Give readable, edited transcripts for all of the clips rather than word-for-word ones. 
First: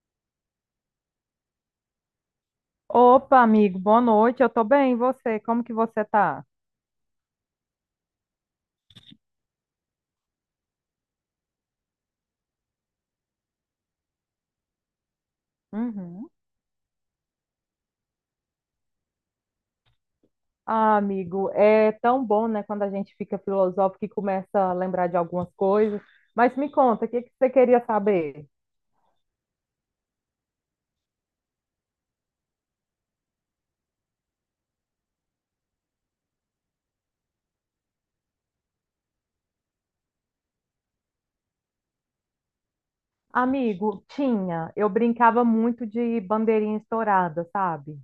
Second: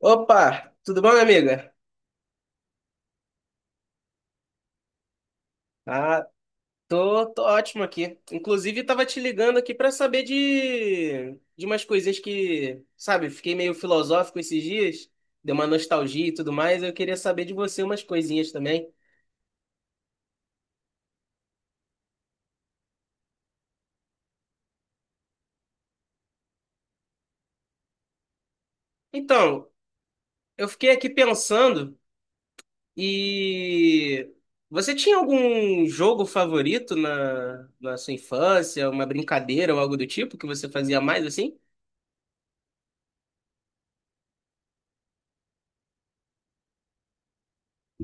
Opa, tudo bom, minha amiga? Opa, amigo, boa noite. Eu tô bem, e você? Como que você Ah, tá? tô ótimo aqui. Inclusive, tava te ligando aqui pra saber de umas coisinhas que, sabe, fiquei meio filosófico esses dias, deu uma nostalgia Uhum. e tudo mais. Eu queria saber de você umas coisinhas também. Ah, amigo, é tão bom, né, quando a gente fica filosófico e começa a lembrar de algumas coisas. Mas me conta, o que que você queria saber? Então, eu fiquei aqui pensando e você tinha algum jogo favorito na sua infância, uma brincadeira ou algo do tipo que você fazia mais assim? Amigo, tinha. Eu brincava muito de bandeirinha estourada, sabe?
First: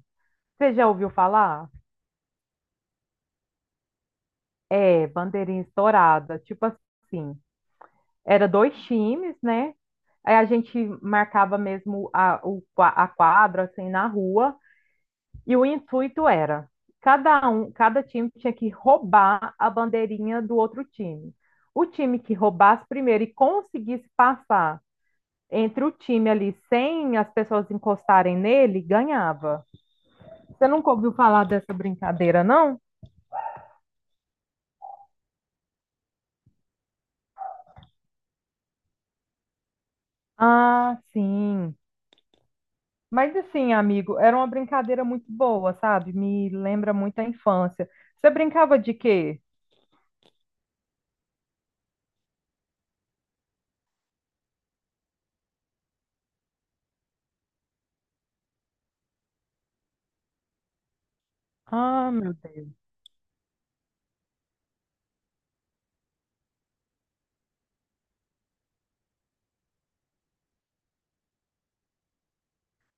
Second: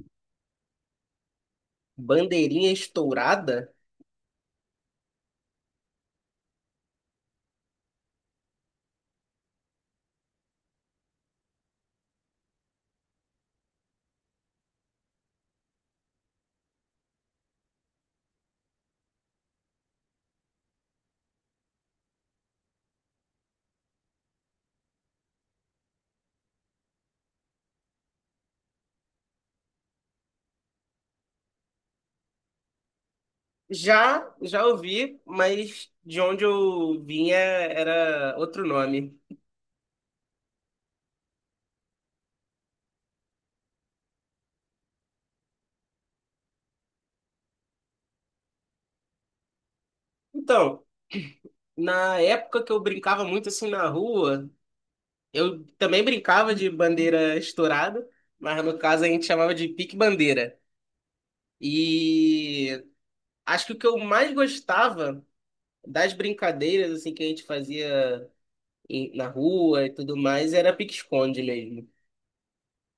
Você já ouviu falar? Bandeirinha estourada? É, bandeirinha estourada. Tipo assim, era dois times, né? Aí a gente marcava mesmo a quadra, assim, na rua. E o intuito era, cada time tinha que roubar a bandeirinha do outro time. O time que roubasse primeiro e conseguisse passar entre o time ali sem as pessoas encostarem nele, ganhava. Você nunca ouviu falar dessa brincadeira, não? Já ouvi, mas de onde eu vinha era outro nome. Ah, sim. Mas assim, amigo, era uma brincadeira muito boa, sabe? Me lembra muito a infância. Você brincava de quê? Então, na época que eu brincava muito assim na rua, eu também brincava de bandeira estourada, mas no caso a gente chamava de pique-bandeira. Ah, meu Deus. E acho que o que eu mais gostava das brincadeiras assim que a gente fazia na rua e tudo mais era pique-esconde mesmo.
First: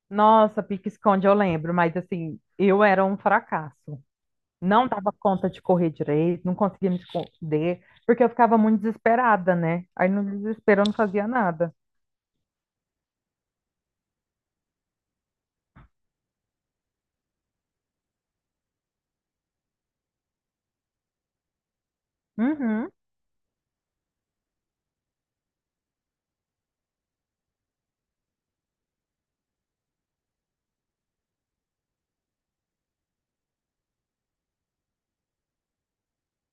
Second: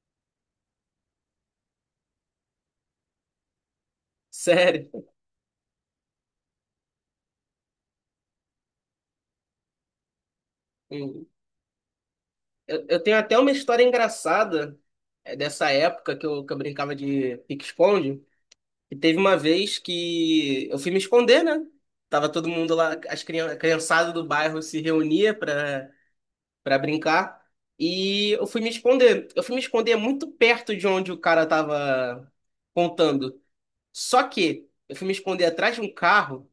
Nossa, pique-esconde, eu lembro, mas assim, eu era um fracasso. Não Sério. dava conta de correr direito, não conseguia me esconder, porque eu ficava muito desesperada, né? Aí no desespero eu não fazia nada. Eu tenho até uma história engraçada dessa época que eu brincava de pique-esconde. E teve uma vez que eu fui me esconder, né? Tava todo mundo Uhum. lá, a criançada do bairro se reunia pra brincar. E eu fui me esconder. Eu fui me esconder muito perto de onde o cara tava contando. Só que eu fui me esconder atrás de um carro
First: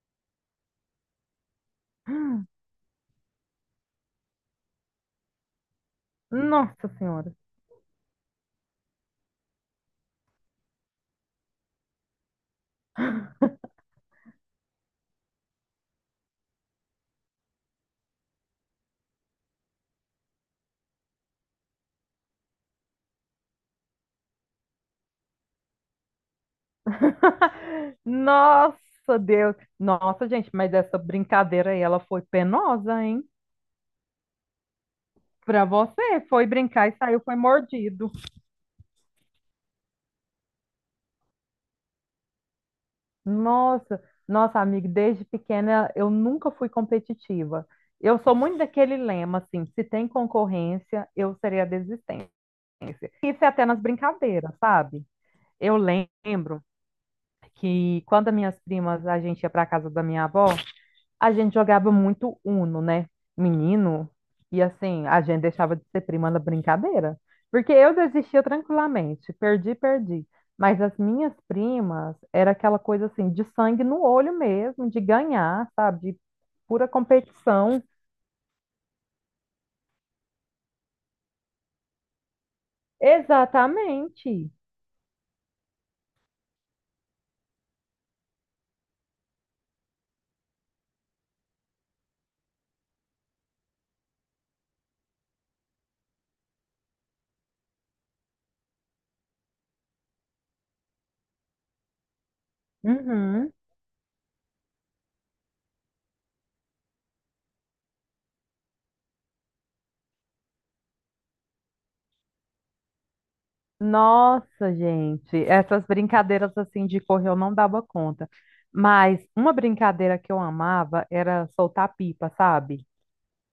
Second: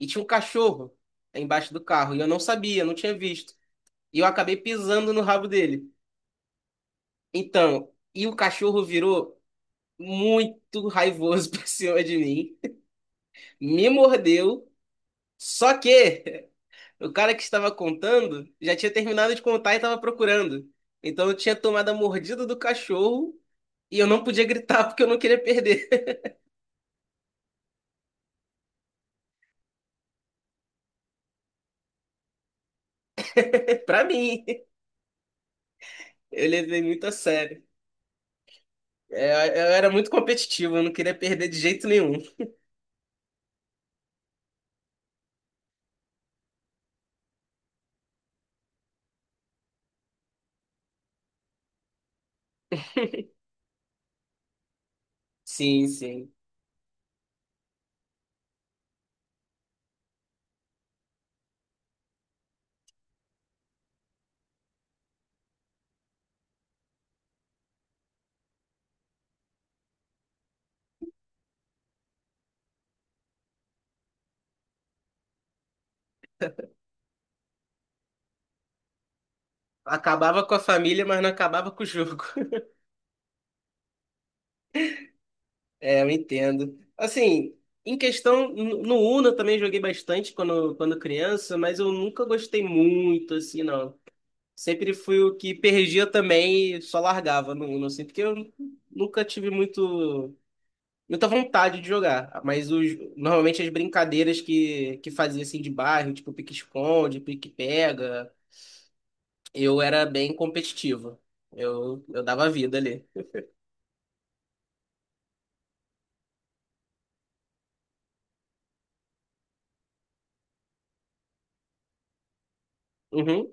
e tinha um cachorro embaixo do carro. E eu não sabia, não tinha visto. E eu acabei pisando no rabo dele. Nossa Senhora. Então, e o cachorro virou muito raivoso pra cima de mim, me mordeu, só que o cara que estava contando já tinha terminado de contar e estava procurando. Então eu tinha tomado a mordida do cachorro e eu não podia gritar porque eu não queria perder. Nossa Deus. Nossa, gente, mas essa brincadeira aí, ela foi penosa, hein? Pra mim, Pra você, foi eu levei brincar e muito a saiu, foi sério. mordido. É, eu era muito competitivo, eu não queria perder de jeito nenhum. Nossa, nossa, amiga, desde pequena eu nunca fui competitiva. Eu sou muito daquele lema, assim, se tem concorrência, eu serei a desistente. Isso é até nas brincadeiras, sabe? Eu Sim, sim. lembro que quando as minhas primas, a gente ia para casa da minha avó, a gente jogava muito Uno, né? Menino, e assim, a gente deixava de ser prima na brincadeira. Porque eu desistia tranquilamente, perdi, perdi. Mas as minhas primas era aquela coisa assim, de sangue no olho mesmo, de ganhar, sabe? De pura competição. Acabava com a família, mas não acabava com o jogo. Exatamente. É, eu entendo. Assim, em questão, no Uno eu também joguei bastante quando criança, mas eu nunca gostei muito, assim, não. Sempre fui o que perdia também e só largava no Uno, assim, porque eu nunca tive muita vontade de jogar. Mas Uhum. normalmente as brincadeiras que fazia, assim, de bairro, tipo pique-esconde, pique-pega, eu era bem competitivo. Eu dava vida ali. Nossa, gente, essas brincadeiras assim de correr eu não dava conta. Mas uma brincadeira que eu amava era soltar pipa, sabe? Uhum,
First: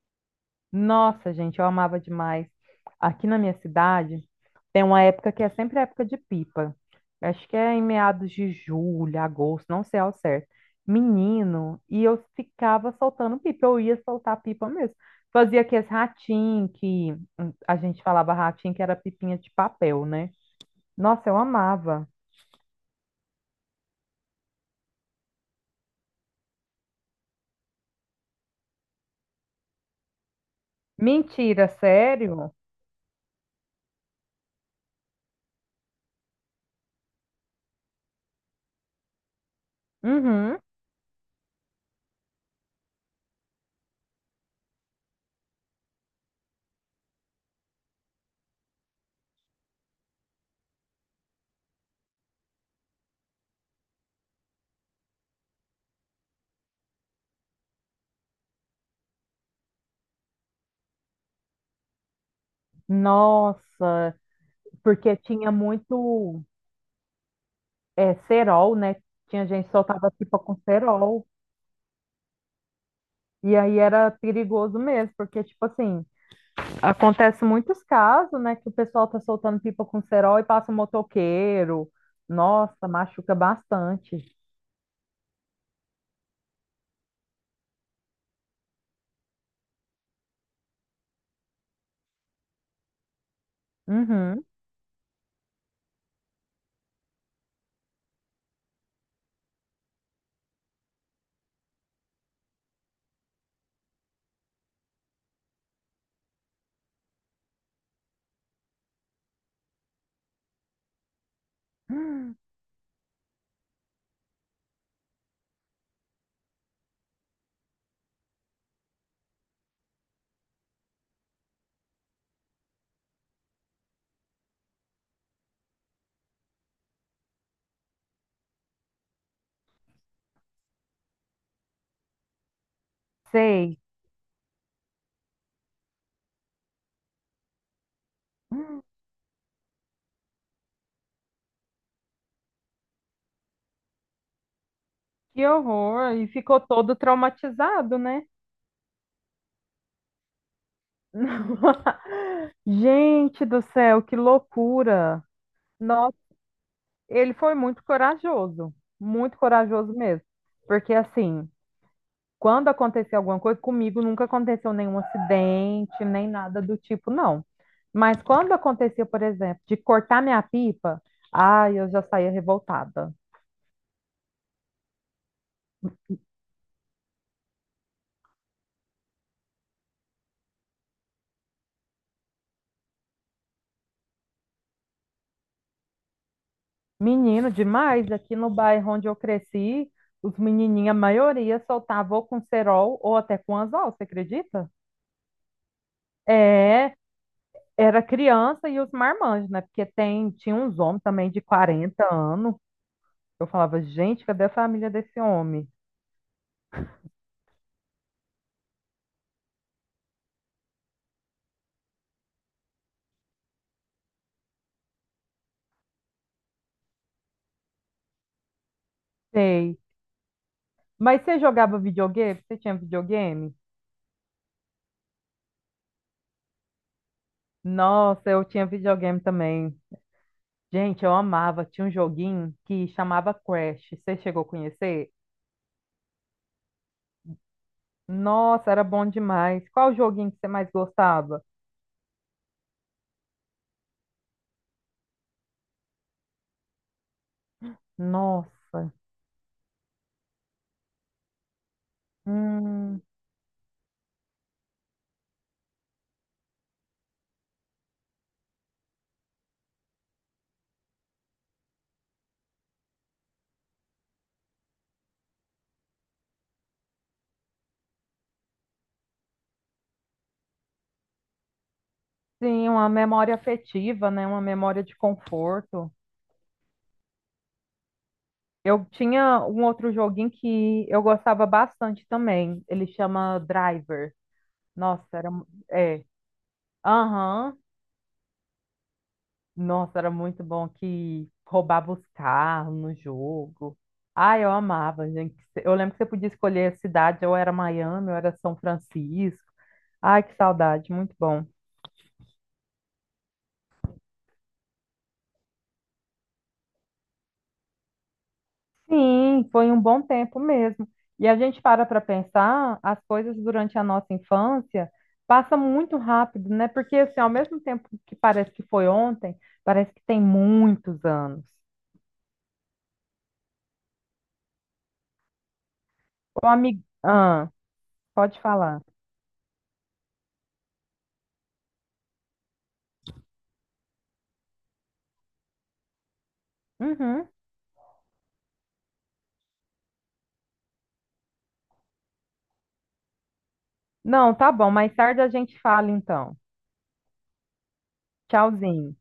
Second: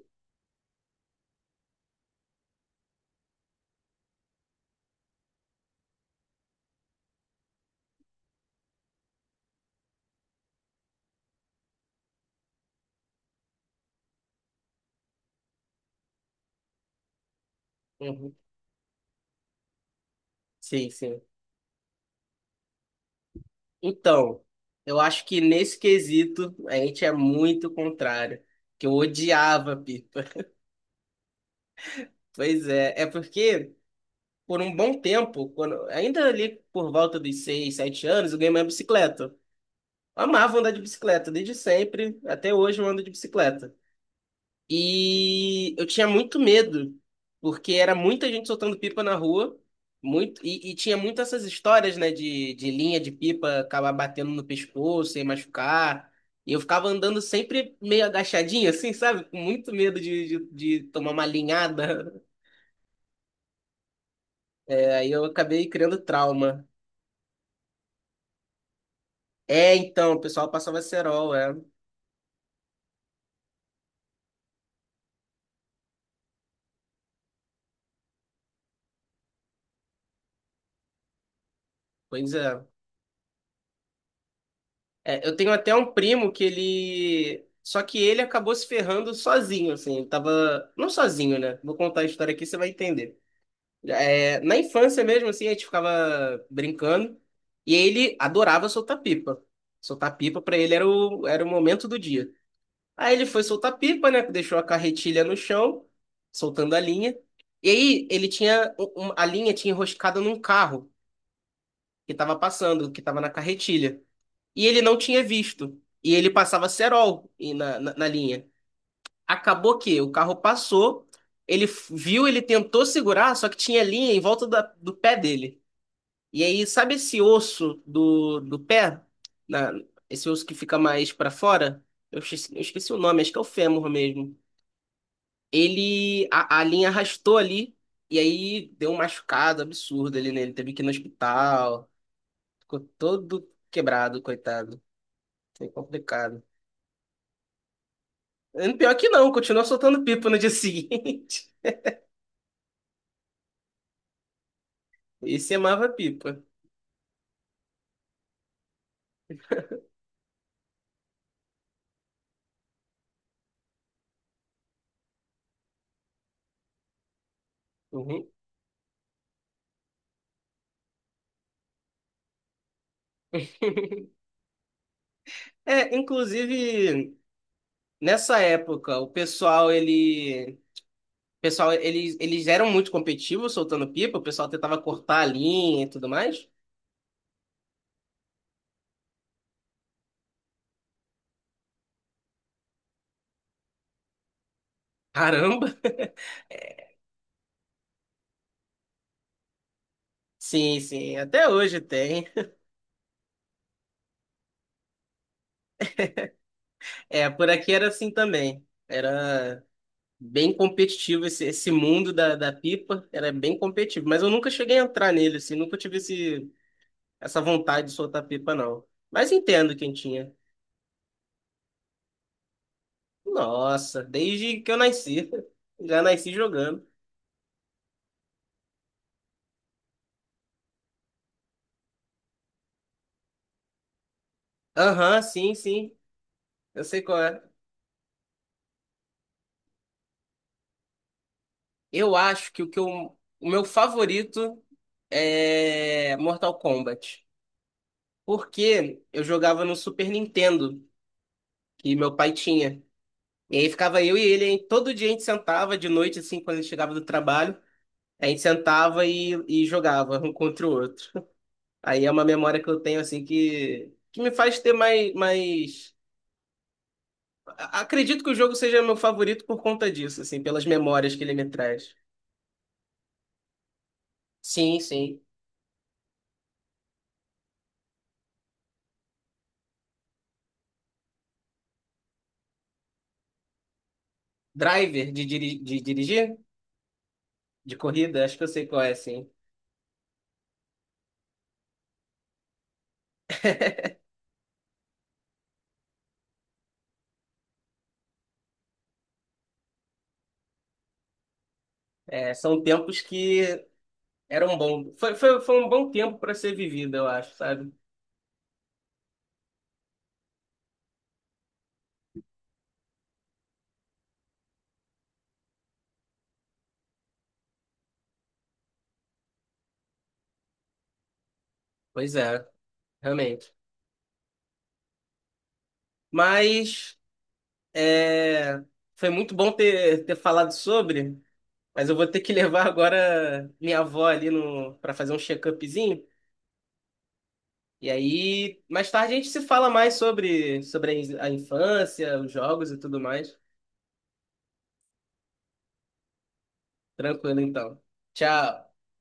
Nossa, gente, eu amava demais. Aqui na minha cidade tem uma época que é sempre a época de pipa. Acho que é em meados de julho, agosto, não sei ao certo. Menino, e eu ficava soltando pipa, eu ia soltar pipa mesmo. Fazia aqueles ratinhos que a gente falava uhum. ratinho que era pipinha de papel, né? Sim, sim. Nossa, eu amava. Então, eu acho que nesse quesito a gente é muito contrário, que eu odiava pipa. Mentira, sério? Pois é, é porque por um bom tempo, ainda ali por volta dos seis, sete anos, eu ganhei minha bicicleta. Eu amava Uhum. andar de bicicleta, desde sempre, até hoje eu ando de bicicleta. E eu tinha muito medo, porque era muita gente soltando pipa na rua, muito, e tinha muito essas histórias, né, de linha de pipa acabar batendo no pescoço e machucar. E eu ficava andando sempre meio agachadinho, assim, sabe? Com muito medo de tomar uma linhada. Nossa, É, aí porque eu tinha acabei criando muito trauma. Cerol, né? Tinha gente que É, soltava então, o pipa pessoal com passava cerol. cerol, é. E aí era perigoso mesmo, porque, tipo assim, acontece muitos casos, né? Que o pessoal tá soltando pipa com cerol e passa um motoqueiro. Pois é. Nossa, machuca bastante. É, eu tenho até um primo que ele. Só que ele acabou se ferrando sozinho, assim. Ele tava. Não sozinho, né? Vou contar a história aqui, você vai entender. É, Uhum. na infância mesmo, assim, a gente ficava brincando. E ele adorava soltar pipa. Soltar pipa pra ele era era o momento do dia. Aí ele foi soltar pipa, né? Deixou a carretilha no chão, soltando a linha. E aí ele tinha. A linha tinha enroscado num carro que tava Hum. passando, que tava na carretilha e ele não tinha visto. E ele passava cerol e na linha. Acabou que o carro passou, viu, ele tentou segurar, só que tinha linha em volta do pé dele. E aí, sabe esse osso do pé? Na- esse osso que fica mais pra fora? Eu esqueci o nome, acho que é o Sei. fêmur mesmo. Ele, a linha arrastou ali, e aí Hum. deu um machucado absurdo ali nele. Teve que ir no hospital, ficou todo quebrado, coitado. Que Foi horror. E complicado. ficou todo traumatizado, né? Pior que não, continua soltando pipa no dia seguinte. Gente do céu, que loucura! Esse amava Nossa, pipa. ele foi muito corajoso mesmo. Porque assim, quando aconteceu alguma coisa, comigo nunca aconteceu nenhum acidente, nem nada do tipo, não. Mas Uhum. quando aconteceu, por exemplo, de cortar minha pipa, ai, eu já saía revoltada. É, inclusive, nessa época, o pessoal, ele... o pessoal, eles eram muito competitivos soltando pipa, o pessoal tentava cortar a linha e tudo mais. Menino demais, aqui no bairro onde eu cresci, os menininhos, a maioria soltava ou com cerol ou até com anzol, você acredita? Caramba! É, era criança e os marmanjos, né? Tinha Sim, uns homens sim, também de até hoje 40 tem. anos. Eu falava, gente, cadê a família desse homem? É, por aqui era assim também. Era bem competitivo esse mundo da pipa, era bem competitivo. Mas eu nunca cheguei a entrar nele, assim, nunca tive essa vontade de soltar pipa, não. Mas entendo Sei. quem tinha. Mas você jogava videogame? Você tinha videogame? Nossa, desde que eu nasci. Já nasci jogando. Nossa, eu tinha videogame também. Gente, eu amava. Tinha um joguinho que chamava Crash. Você chegou a conhecer? Aham, sim, sim. Eu sei qual é. Nossa, era bom demais. Qual joguinho que você mais gostava? Eu acho que o meu favorito é Mortal Kombat. Nossa. Porque eu jogava no Super Nintendo, que meu pai tinha. Hum, E aí ficava eu e ele, hein? Todo dia a gente sentava de noite, assim, quando ele chegava do trabalho, a gente sentava e jogava um contra o outro. Aí é uma memória que eu tenho, assim, que me faz ter mais... Acredito que o jogo seja meu favorito por conta disso, assim, pelas memórias que ele me traz. sim, uma memória afetiva, né? Uma Sim, memória de sim. conforto. Eu tinha um outro joguinho que eu gostava bastante também. Ele chama Driver. Driver Nossa, de, era de é. dirigir? Aham. De corrida? Acho que eu sei qual é, sim. Nossa, era muito bom que roubava os carros no jogo. Ah, eu amava, gente. Eu lembro que você podia escolher a cidade, ou era Miami, ou era São Francisco. Ai, que saudade, muito bom. É, são tempos que eram bons. Foi um bom tempo para ser vivido, eu acho, sabe? Sim, foi um bom tempo mesmo. E a gente para pensar, as coisas durante a nossa infância passam muito rápido, né? Porque assim, ao mesmo tempo que parece que foi ontem, parece que tem muitos anos. Pois é, realmente. O amigo, Mas ah, pode é, falar. foi muito bom ter, ter falado sobre. Mas eu vou ter que levar agora minha avó ali no para fazer um check-upzinho. Uhum. E aí, mais tarde a gente se fala mais sobre a infância, os jogos e tudo mais. Não, tá bom, mais tarde a gente fala então. Tranquilo, então. Tchau. Tchauzinho.